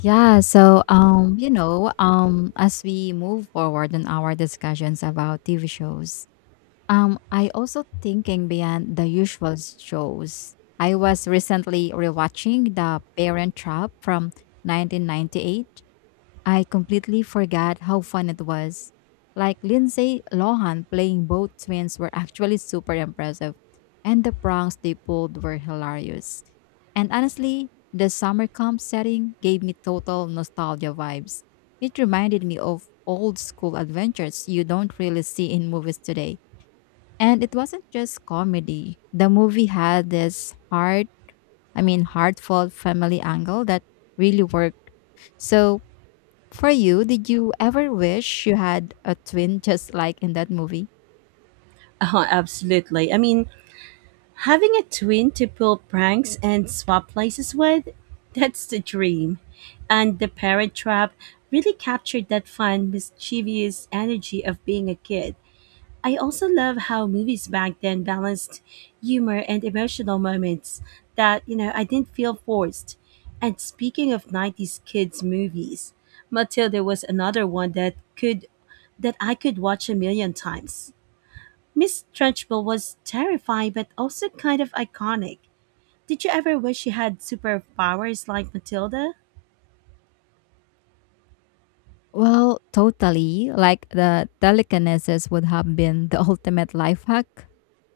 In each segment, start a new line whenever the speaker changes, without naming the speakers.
As we move forward in our discussions about TV shows, I also thinking beyond the usual shows. I was recently rewatching The Parent Trap from 1998. I completely forgot how fun it was. Like Lindsay Lohan playing both twins were actually super impressive, and the pranks they pulled were hilarious. And honestly, the summer camp setting gave me total nostalgia vibes. It reminded me of old school adventures you don't really see in movies today. And it wasn't just comedy. The movie had this hard, I mean, heartfelt family angle that really worked. So for you, did you ever wish you had a twin just like in that movie?
Oh, absolutely. I mean, having a twin to pull pranks and swap places with, that's the dream. And the parent trap really captured that fun, mischievous energy of being a kid. I also love how movies back then balanced humor and emotional moments that I didn't feel forced. And speaking of 90s kids movies, Matilda was another one that I could watch a million times. Miss Trunchbull was terrifying but also kind of iconic. Did you ever wish you had superpowers like Matilda?
Well, totally. Like the telekinesis would have been the ultimate life hack.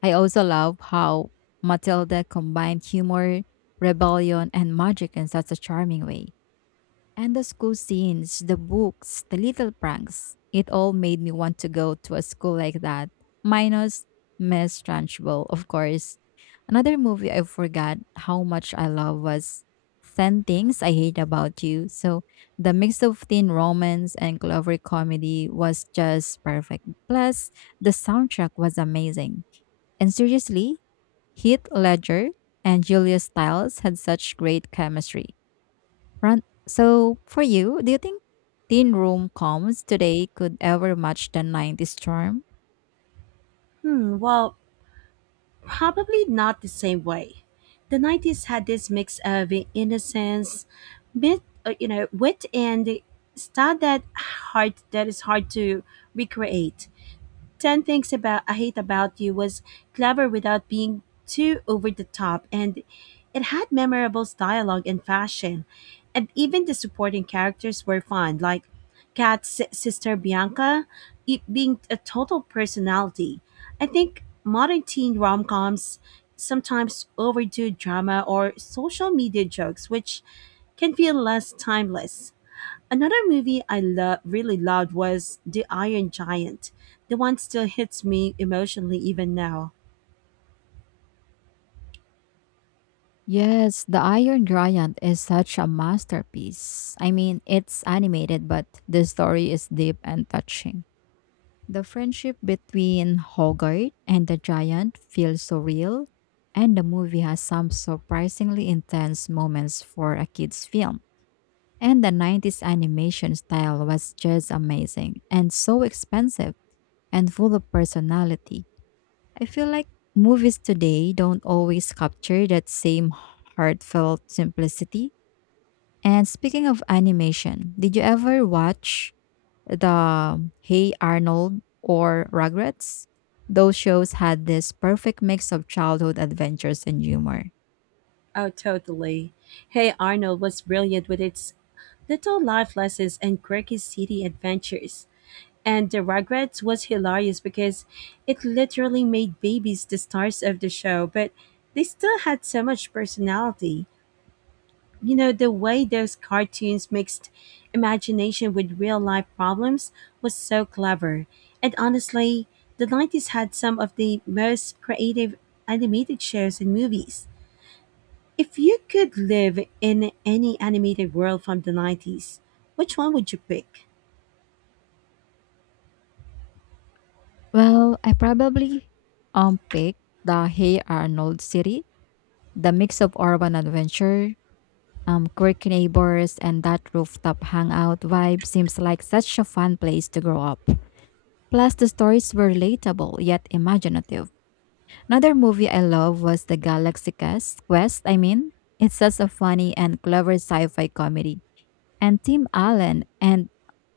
I also love how Matilda combined humor, rebellion, and magic in such a charming way. And the school scenes, the books, the little pranks, it all made me want to go to a school like that. Minus Miss Trunchbull, of course. Another movie I forgot how much I love was 10 Things I Hate About You. So the mix of teen romance and clever comedy was just perfect. Plus, the soundtrack was amazing. And seriously, Heath Ledger and Julia Stiles had such great chemistry. Run. So, for you, do you think teen room comes today could ever match the 90s charm?
Well, probably not the same way. The 90s had this mix of innocence, wit and stud that is hard to recreate. 10 Things About I Hate About You was clever without being too over the top, and it had memorable dialogue and fashion. And even the supporting characters were fun, like Kat's sister Bianca it being a total personality. I think modern teen rom coms sometimes overdo drama or social media jokes, which can feel less timeless. Another movie I really loved was The Iron Giant. The one still hits me emotionally even now.
Yes, The Iron Giant is such a masterpiece. I mean, it's animated, but the story is deep and touching. The friendship between Hogarth and the giant feels so real, and the movie has some surprisingly intense moments for a kid's film. And the 90s animation style was just amazing and so expensive. And full of personality. I feel like movies today don't always capture that same heartfelt simplicity. And speaking of animation, did you ever watch the Hey Arnold or Rugrats? Those shows had this perfect mix of childhood adventures and humor.
Oh, totally. Hey Arnold was brilliant with its little life lessons and quirky city adventures. And The Rugrats was hilarious because it literally made babies the stars of the show, but they still had so much personality. You know, the way those cartoons mixed imagination with real life problems was so clever. And honestly, the 90s had some of the most creative animated shows and movies. If you could live in any animated world from the 90s, which one would you pick?
Well, I probably picked the Hey Arnold series. The mix of urban adventure, quirky neighbors, and that rooftop hangout vibe seems like such a fun place to grow up. Plus, the stories were relatable yet imaginative. Another movie I love was The Galaxy Quest. Quest, I mean, it's such a funny and clever sci-fi comedy and Tim Allen and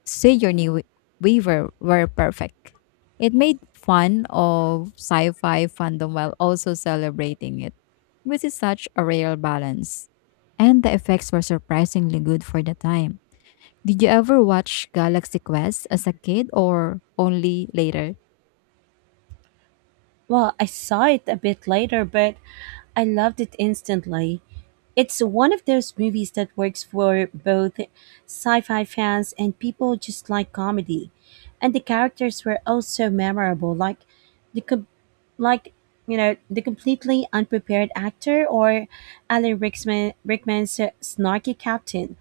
Sigourney Wea- Weaver were perfect. It made fun of sci-fi fandom while also celebrating it, which is such a rare balance. And the effects were surprisingly good for the time. Did you ever watch Galaxy Quest as a kid or only later?
Well, I saw it a bit later, but I loved it instantly. It's one of those movies that works for both sci fi fans and people who just like comedy. And the characters were also memorable, like the, com- like, you know, the completely unprepared actor, or Alan Rickman's snarky captain.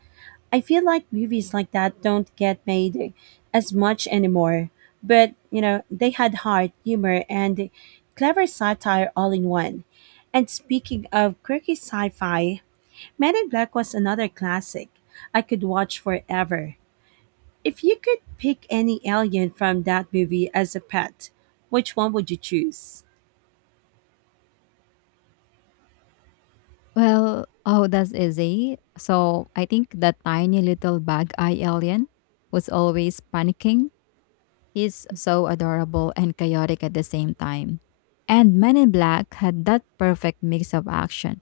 I feel like movies like that don't get made as much anymore. But, you know, they had heart, humor, and clever satire all in one. And speaking of quirky sci fi, Men in Black was another classic I could watch forever. If you could pick any alien from that movie as a pet, which one would you choose?
Well, oh, that's easy. So I think that tiny little bug eye alien was always panicking. He's so adorable and chaotic at the same time. And Men in Black had that perfect mix of action,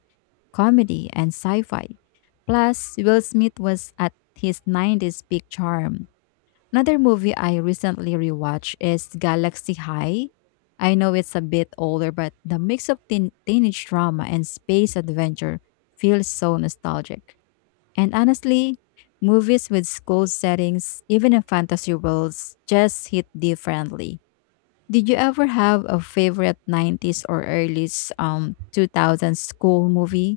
comedy, and sci fi. Plus, Will Smith was at his 90s peak charm. Another movie I recently rewatched is Galaxy High. I know it's a bit older, but the mix of teenage drama and space adventure feels so nostalgic. And honestly, movies with school settings, even in fantasy worlds, just hit differently. Did you ever have a favorite 90s or early 2000s school movie?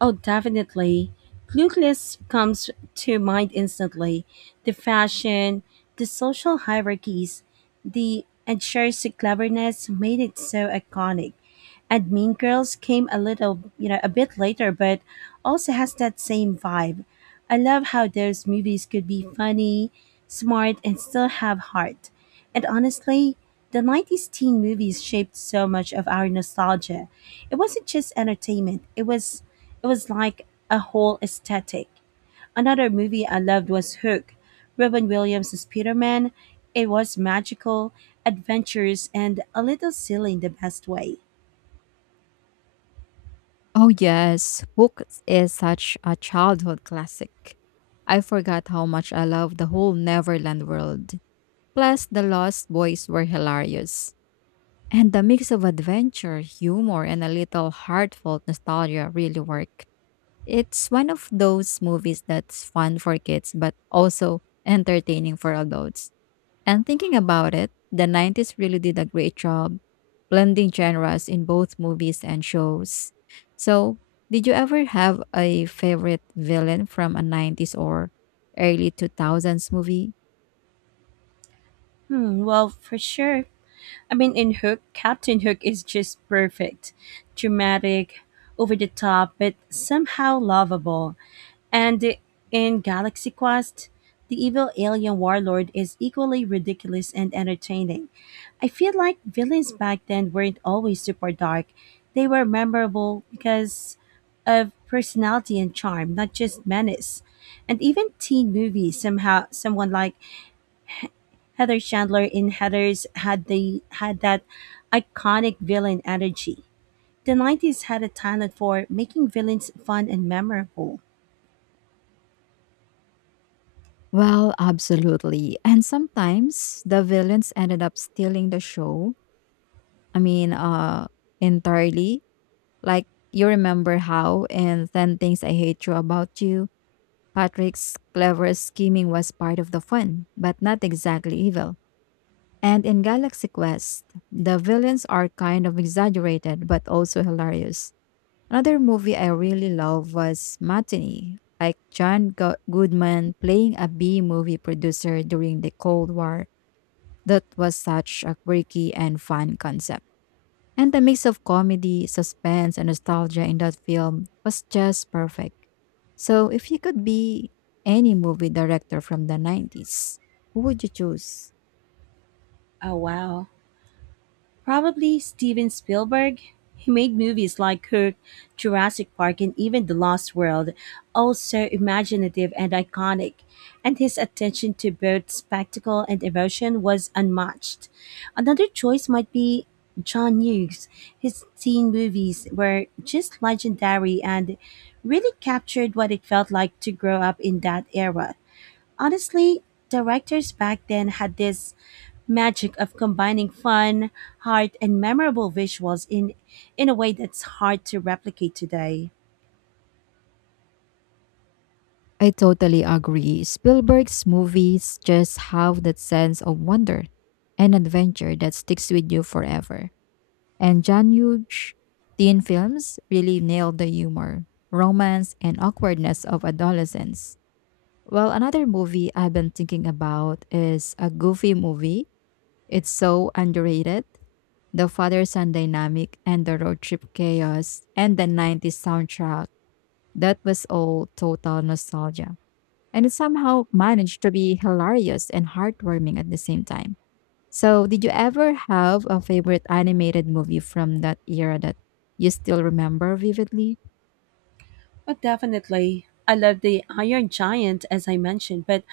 Oh, definitely. Clueless comes to mind instantly. The fashion, the social hierarchies, the Edgar's cleverness made it so iconic. And Mean Girls came a little a bit later, but also has that same vibe. I love how those movies could be funny, smart, and still have heart. And honestly, the 90s teen movies shaped so much of our nostalgia. It wasn't just entertainment, it was like a whole aesthetic. Another movie I loved was Hook, Robin Williams' as Peter Man. It was magical, adventurous, and a little silly in the best way.
Oh yes, Hook is such a childhood classic. I forgot how much I loved the whole Neverland world. Plus, the Lost Boys were hilarious. And the mix of adventure, humor, and a little heartfelt nostalgia really worked. It's one of those movies that's fun for kids but also entertaining for adults. And thinking about it, the 90s really did a great job blending genres in both movies and shows. So, did you ever have a favorite villain from a 90s or early 2000s movie?
Well, for sure. I mean, in Hook, Captain Hook is just perfect. Dramatic, over the top, but somehow lovable. And in Galaxy Quest, the evil alien warlord is equally ridiculous and entertaining. I feel like villains back then weren't always super dark. They were memorable because of personality and charm, not just menace. And even teen movies somehow someone like Heather Chandler in Heathers had that iconic villain energy. The 90s had a talent for making villains fun and memorable.
Well, absolutely. And sometimes the villains ended up stealing the show. I mean, entirely. Like you remember how and then things I hate you about you. Patrick's clever scheming was part of the fun, but not exactly evil. And in Galaxy Quest, the villains are kind of exaggerated but also hilarious. Another movie I really love was Matinee, like Goodman playing a B movie producer during the Cold War. That was such a quirky and fun concept. And the mix of comedy, suspense, and nostalgia in that film was just perfect. So, if you could be any movie director from the 90s, who would you choose?
Oh wow. Probably Steven Spielberg. He made movies like Kirk, Jurassic Park, and even The Lost World, all so imaginative and iconic, and his attention to both spectacle and emotion was unmatched. Another choice might be John Hughes. His teen movies were just legendary and really captured what it felt like to grow up in that era. Honestly, directors back then had this magic of combining fun, heart, and memorable visuals in a way that's hard to replicate today.
I totally agree. Spielberg's movies just have that sense of wonder and adventure that sticks with you forever. And John Hughes' teen films really nailed the humor, romance, and awkwardness of adolescence. Well, another movie I've been thinking about is a goofy movie. It's so underrated. The father son dynamic and the road trip chaos and the 90s soundtrack. That was all total nostalgia. And it somehow managed to be hilarious and heartwarming at the same time. So, did you ever have a favorite animated movie from that era that you still remember vividly?
But definitely, I love the Iron Giant as I mentioned, but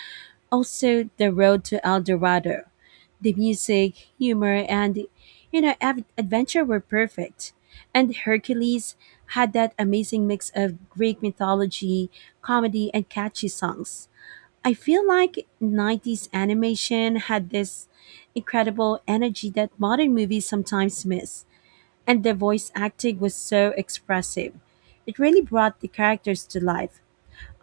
also the road to El Dorado. The music, humor, and adventure were perfect. And Hercules had that amazing mix of Greek mythology, comedy, and catchy songs. I feel like 90s animation had this incredible energy that modern movies sometimes miss, and the voice acting was so expressive. It really brought the characters to life.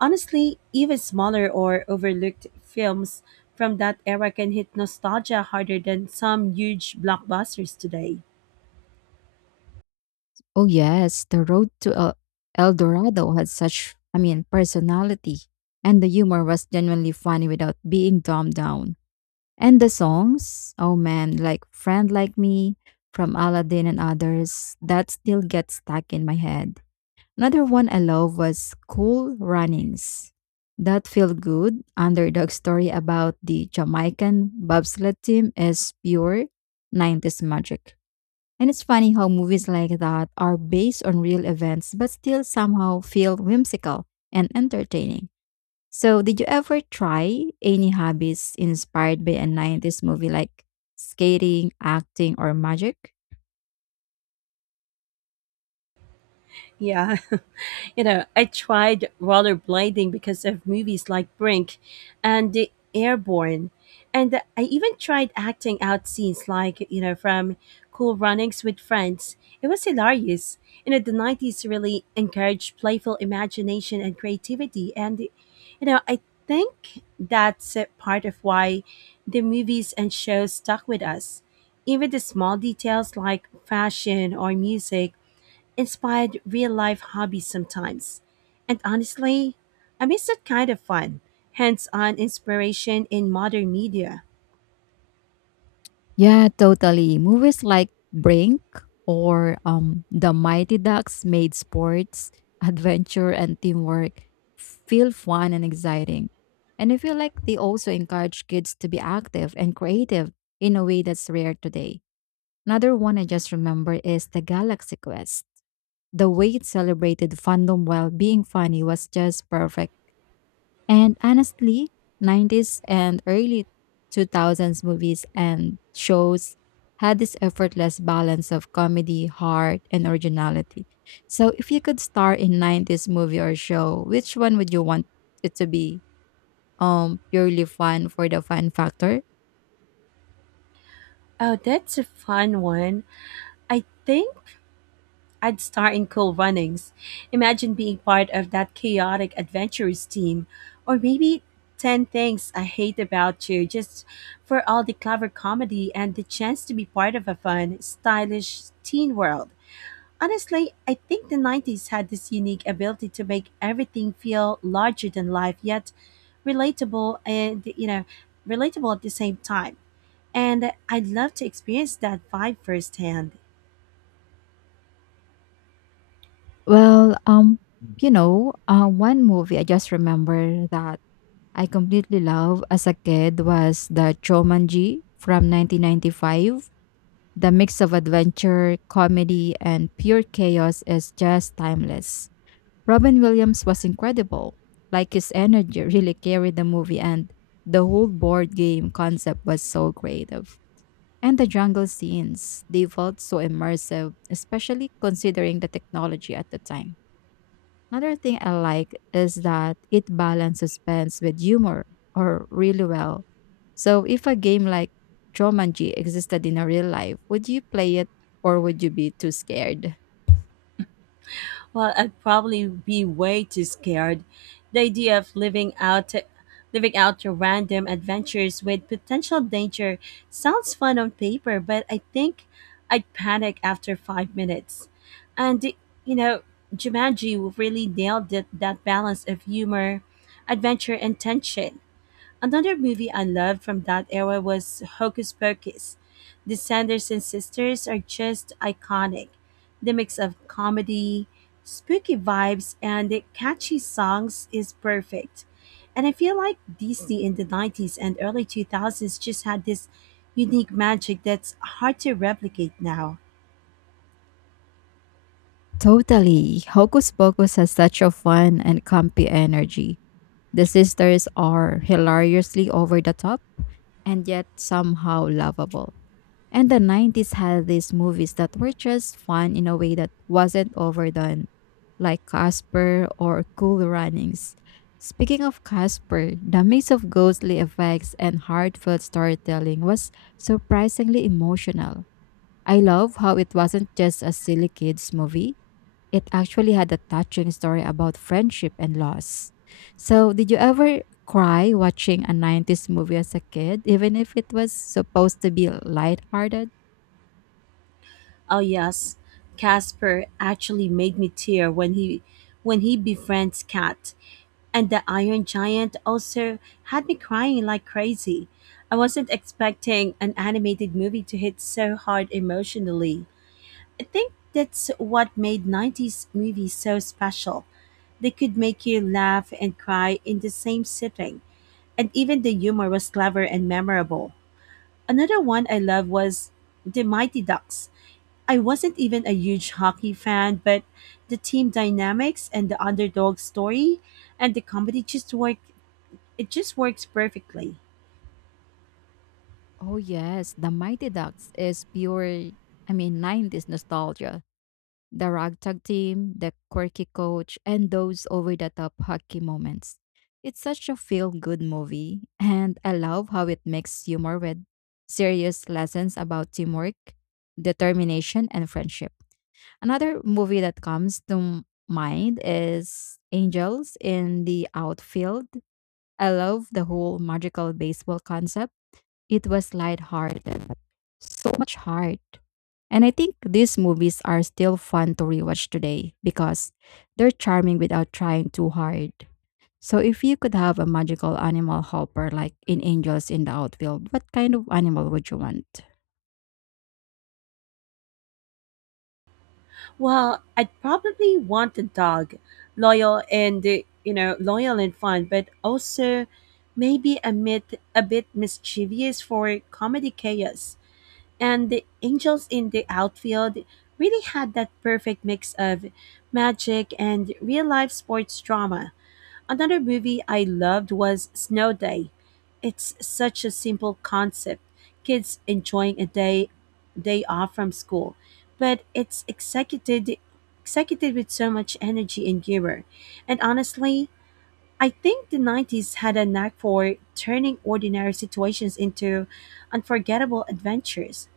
Honestly, even smaller or overlooked films from that era can hit nostalgia harder than some huge blockbusters today.
Oh, yes, the road to El Dorado had such, I mean, personality. And the humor was genuinely funny without being dumbed down. And the songs, oh man, like Friend Like Me from Aladdin and others, that still gets stuck in my head. Another one I love was Cool Runnings. That feel good underdog story about the Jamaican bobsled team is pure 90s magic. And it's funny how movies like that are based on real events but still somehow feel whimsical and entertaining. So, did you ever try any hobbies inspired by a 90s movie like skating, acting, or magic?
Yeah. You know, I tried rollerblading because of movies like Brink and The Airborne. And I even tried acting out scenes like, you know, from Cool Runnings with Friends. It was hilarious. You know, the 90s really encouraged playful imagination and creativity. And, you know, I think that's a part of why the movies and shows stuck with us. Even the small details like fashion or music inspired real life hobbies sometimes. And honestly, I miss that kind of fun, hands on inspiration in modern media.
Yeah, totally. Movies like Brink or The Mighty Ducks made sports, adventure, and teamwork feel fun and exciting. And I feel like they also encourage kids to be active and creative in a way that's rare today. Another one I just remember is The Galaxy Quest. The way it celebrated fandom while being funny was just perfect and honestly, 90s and early 2000s movies and shows had this effortless balance of comedy, heart, and originality. So if you could star in 90s movie or show, which one would you want it to be? Purely fun for the fun factor?
Oh, that's a fun one. I think I'd start in Cool Runnings. Imagine being part of that chaotic adventurous team, or maybe 10 Things I Hate About You, just for all the clever comedy and the chance to be part of a fun, stylish teen world. Honestly, I think the 90s had this unique ability to make everything feel larger than life, yet relatable and, you know, relatable at the same time. And I'd love to experience that vibe firsthand.
Well, um one movie I just remember that I completely love as a kid was the Chomanji from 1995. The mix of adventure, comedy, and pure chaos is just timeless. Robin Williams was incredible. Like his energy really carried the movie, and the whole board game concept was so creative. And the jungle scenes, they felt so immersive, especially considering the technology at the time. Another thing I like is that it balances suspense with humor or really well. So if a game like Jumanji existed in a real life, would you play it or would you be too scared?
Well, I'd probably be way too scared. The idea of living out your random adventures with potential danger sounds fun on paper, but I think I'd panic after 5 minutes. And you know, Jumanji really nailed it, that balance of humor, adventure, and tension. Another movie I loved from that era was Hocus Pocus. The Sanderson sisters are just iconic. The mix of comedy, spooky vibes, and the catchy songs is perfect. And I feel like Disney in the 90s and early 2000s just had this unique magic that's hard to replicate now.
Totally. Hocus Pocus has such a fun and campy energy. The sisters are hilariously over the top and yet somehow lovable. And the 90s had these movies that were just fun in a way that wasn't overdone, like Casper or Cool Runnings. Speaking of Casper, the mix of ghostly effects and heartfelt storytelling was surprisingly emotional. I love how it wasn't just a silly kids movie. It actually had a touching story about friendship and loss. So, did you ever cry watching a 90s movie as a kid, even if it was supposed to be lighthearted?
Oh yes, Casper actually made me tear when he befriends Cat. And the Iron Giant also had me crying like crazy. I wasn't expecting an animated movie to hit so hard emotionally. I think that's what made 90s movies so special. They could make you laugh and cry in the same sitting, and even the humor was clever and memorable. Another one I love was The Mighty Ducks. I wasn't even a huge hockey fan, but the team dynamics and the underdog story and the comedy just worked. It just works perfectly.
Oh yes, The Mighty Ducks is pure, I mean, 90s nostalgia. The ragtag team, the quirky coach, and those over-the-top hockey moments. It's such a feel-good movie, and I love how it makes humor with serious lessons about teamwork, determination, and friendship. Another movie that comes to mind is Angels in the Outfield. I love the whole magical baseball concept. It was lighthearted so much heart. And I think these movies are still fun to rewatch today because they're charming without trying too hard. So if you could have a magical animal helper like in Angels in the Outfield, what kind of animal would you want?
Well, I'd probably want a dog, loyal and uh, loyal and fun, but also maybe a bit mischievous for comedy chaos. And the angels in the outfield really had that perfect mix of magic and real life sports drama. Another movie I loved was Snow Day. It's such a simple concept. Kids enjoying a day off from school, but it's executed with so much energy and humor. And honestly, I think the 90s had a knack for turning ordinary situations into unforgettable adventures.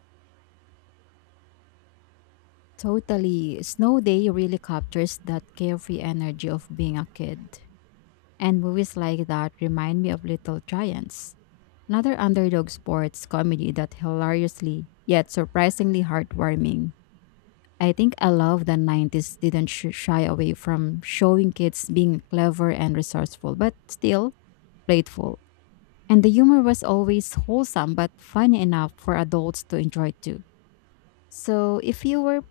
Totally. Snow Day really captures that carefree energy of being a kid. And movies like that remind me of Little Giants, another underdog sports comedy that hilariously yet surprisingly heartwarming. I think I love the 90s didn't shy away from showing kids being clever and resourceful, but still playful. And the humor was always wholesome but funny enough for adults to enjoy too. So, if you were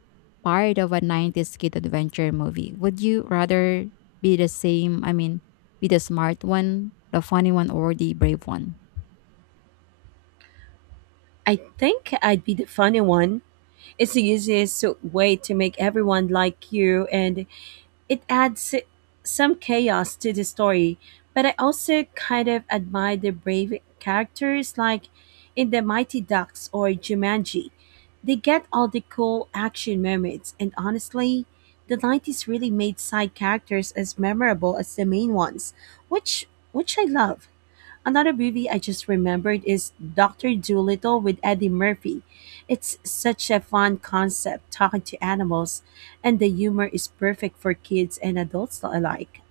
part of a 90s kid adventure movie, would you rather be the same? I mean, be the smart one, the funny one, or the brave one?
I think I'd be the funny one. It's the easiest way to make everyone like you, and it adds some chaos to the story, but I also kind of admire the brave characters like in The Mighty Ducks or Jumanji. They get all the cool action moments, and honestly, the 90s really made side characters as memorable as the main ones, which which I love. Another movie I just remembered is Doctor Dolittle with Eddie Murphy. It's such a fun concept talking to animals, and the humor is perfect for kids and adults alike.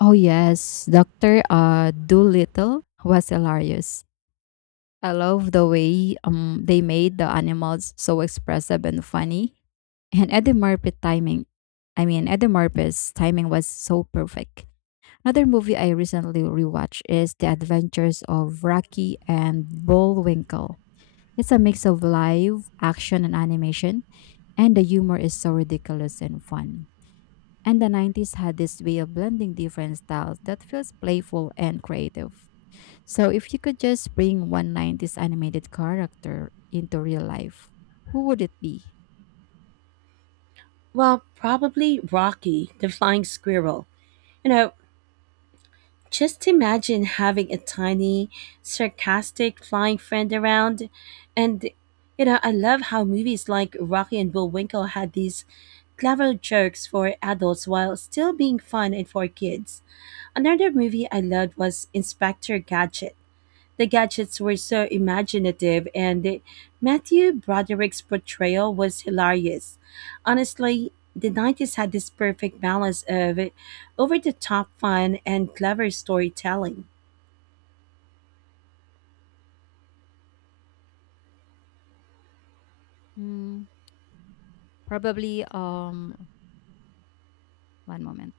Oh, yes. Dr. Doolittle was hilarious. I love the way they made the animals so expressive and funny. And Eddie Murphy timing, I mean, Eddie Murphy's timing was so perfect. Another movie I recently rewatched is The Adventures of Rocky and Bullwinkle. It's a mix of live action and animation, and the humor is so ridiculous and fun. And the 90s had this way of blending different styles that feels playful and creative. So, if you could just bring one 90s animated character into real life, who would it be?
Well, probably Rocky, the flying squirrel. You know, just imagine having a tiny, sarcastic flying friend around. And, you know, I love how movies like Rocky and Bullwinkle had these clever jokes for adults while still being fun and for kids. Another movie I loved was Inspector Gadget. The gadgets were so imaginative, and Matthew Broderick's portrayal was hilarious. Honestly, the 90s had this perfect balance of over the top fun and clever storytelling.
Hmm, probably, one moment.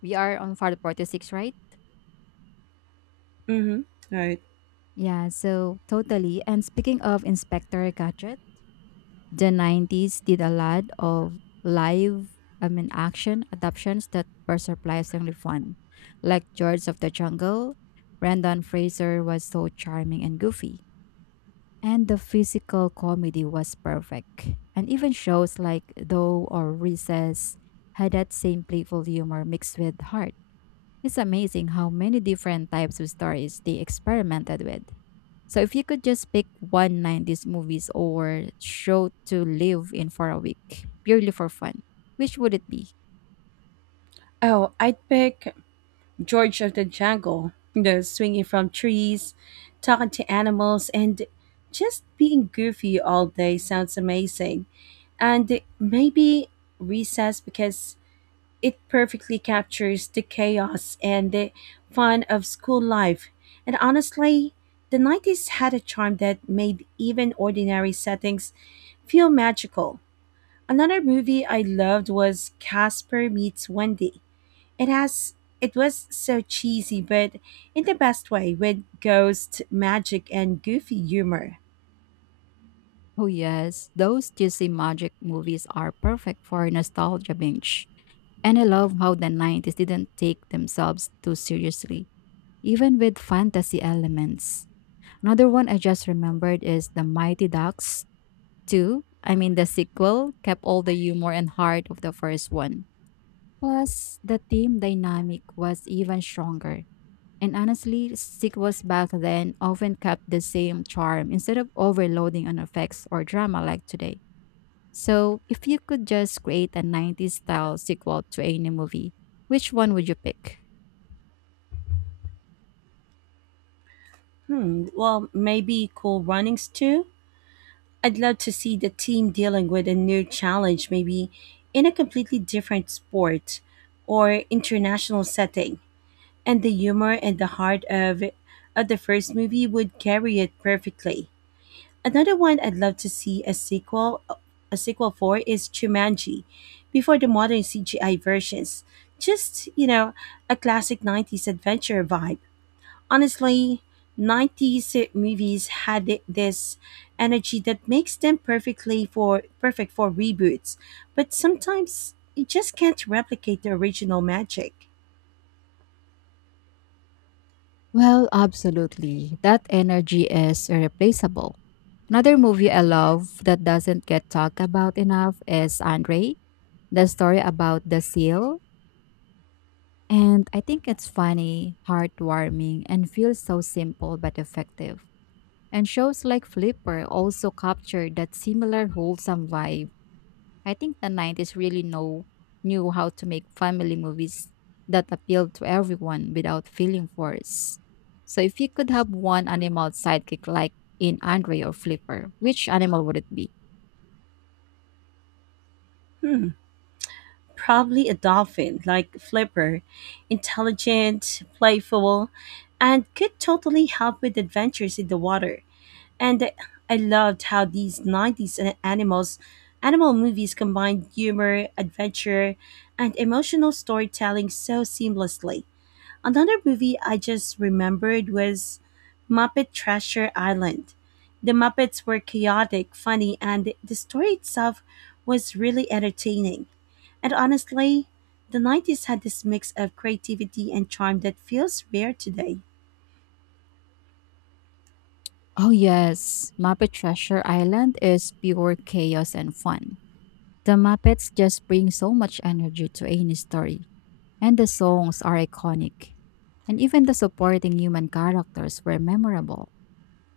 We are on Far 46, right?
Mm-hmm. Right.
Yeah, so totally. And speaking of Inspector Gadget, the 90s did a lot of action adaptations that were surprisingly fun, like George of the Jungle. Brendan Fraser was so charming and goofy, and the physical comedy was perfect. And even shows like Though or Recess had that same playful humor mixed with heart. It's amazing how many different types of stories they experimented with. So if you could just pick one nineties movies or show to live in for a week, purely for fun, which would it be?
Oh, I'd pick George of the Jungle, you know, swinging from trees, talking to animals, and just being goofy all day sounds amazing. And maybe Recess, because it perfectly captures the chaos and the fun of school life. And honestly, the 90s had a charm that made even ordinary settings feel magical. Another movie I loved was Casper Meets Wendy. It has it was so cheesy, but in the best way, with ghost magic and goofy humor.
Oh yes, those juicy magic movies are perfect for nostalgia binge. And I love how the 90s didn't take themselves too seriously, even with fantasy elements. Another one I just remembered is The Mighty Ducks 2. I mean, the sequel kept all the humor and heart of the first one. Plus, the team dynamic was even stronger. And honestly, sequels back then often kept the same charm instead of overloading on effects or drama like today. So, if you could just create a 90s style sequel to any movie, which one would you pick?
Well, maybe cool runnings too. I'd love to see the team dealing with a new challenge, maybe in a completely different sport or international setting. And the humor and the heart of the first movie would carry it perfectly. Another one I'd love to see a sequel for is Jumanji, before the modern CGI versions. Just, you know, a classic 90s adventure vibe. Honestly, 90s movies had this energy that makes them perfect for reboots, but sometimes you just can't replicate the original magic.
Well, absolutely. That energy is irreplaceable. Another movie I love that doesn't get talked about enough is Andre, the story about the seal. And I think it's funny, heartwarming, and feels so simple but effective. And shows like Flipper also captured that similar wholesome vibe. I think the 90s knew how to make family movies that appealed to everyone without feeling forced. So if you could have one animal sidekick like in Andre or Flipper, which animal would it be?
Hmm. Probably a dolphin like Flipper, intelligent, playful, and could totally help with adventures in the water. And I loved how these 90s animal movies combined humor, adventure, and emotional storytelling so seamlessly. Another movie I just remembered was Muppet Treasure Island. The Muppets were chaotic, funny, and the story itself was really entertaining. And honestly, the 90s had this mix of creativity and charm that feels rare today.
Oh yes, Muppet Treasure Island is pure chaos and fun. The Muppets just bring so much energy to any story. And the songs are iconic. And even the supporting human characters were memorable.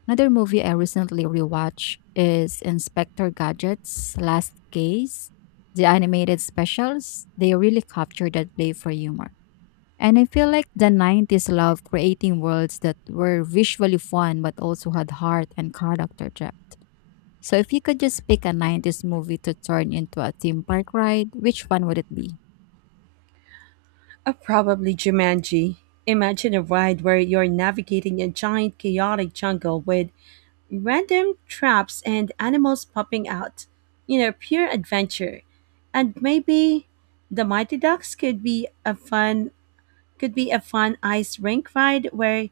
Another movie I recently rewatched is Inspector Gadget's Last Case. The animated specials, they really capture that play for humor. And I feel like the 90s loved creating worlds that were visually fun but also had heart and character depth. So if you could just pick a 90s movie to turn into a theme park ride, which one would it be?
Or probably Jumanji. Imagine a ride where you're navigating a giant chaotic jungle with random traps and animals popping out. You know, pure adventure. And maybe the Mighty Ducks could be a fun ice rink ride where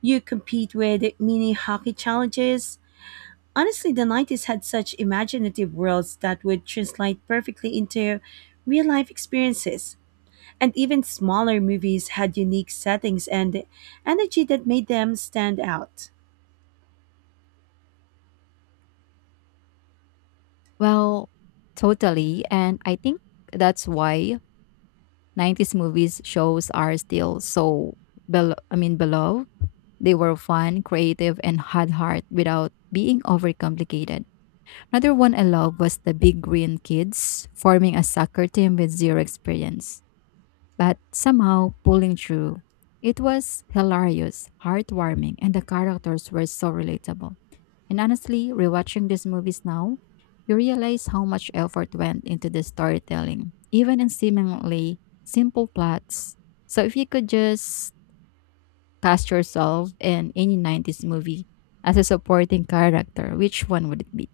you compete with mini hockey challenges. Honestly, the 90s had such imaginative worlds that would translate perfectly into real life experiences. And even smaller movies had unique settings and energy that made them stand out.
Well, totally. And I think that's why 90s movies shows are still so beloved. They were fun, creative, and had heart without being overcomplicated. Another one I love was the Big Green Kids forming a soccer team with zero experience, but somehow pulling through. It was hilarious, heartwarming, and the characters were so relatable. And honestly, rewatching these movies now, you realize how much effort went into the storytelling, even in seemingly simple plots. So if you could just cast yourself in any 90s movie as a supporting character, which one would it be?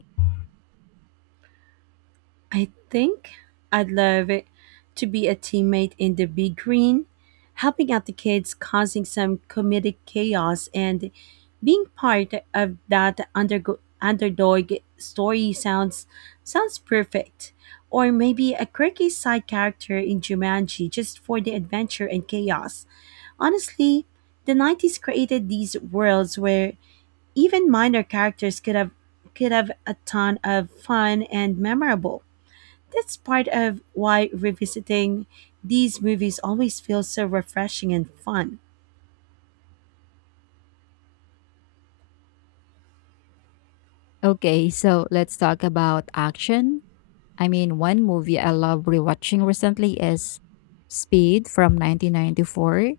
I think I'd love it to be a teammate in the big green, helping out the kids, causing some comedic chaos, and being part of that underdog story sounds sounds perfect. Or maybe a quirky side character in Jumanji just for the adventure and chaos. Honestly, the 90s created these worlds where even minor characters could have a ton of fun and memorable. That's part of why revisiting these movies always feels so refreshing and fun.
Okay, so let's talk about action. I mean, one movie I love rewatching recently is Speed from 1994.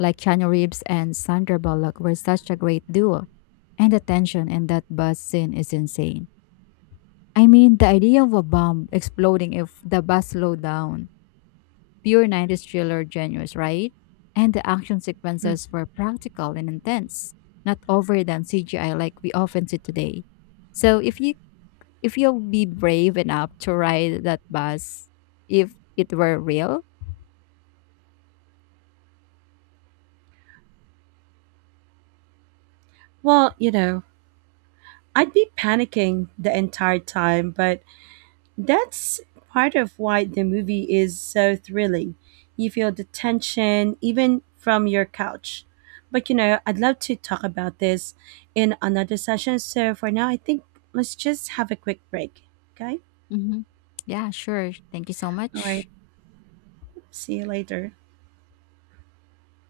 Like Keanu Reeves and Sandra Bullock were such a great duo. And the tension in that bus scene is insane. I mean, the idea of a bomb exploding if the bus slowed down. Pure 90s thriller genius, right? And the action
Mm.
sequences were practical and intense, not overdone CGI like we often see today. So if you'll be brave enough to ride that bus if it were real,
Well, you know, I'd be panicking the entire time, but that's part of why the movie is so thrilling. You feel the tension even from your couch. But you know, I'd love to talk about this in another session. So for now, I think let's just have a quick break. Okay?
hmm, yeah, sure. Thank you so
All right.
much.
See you later.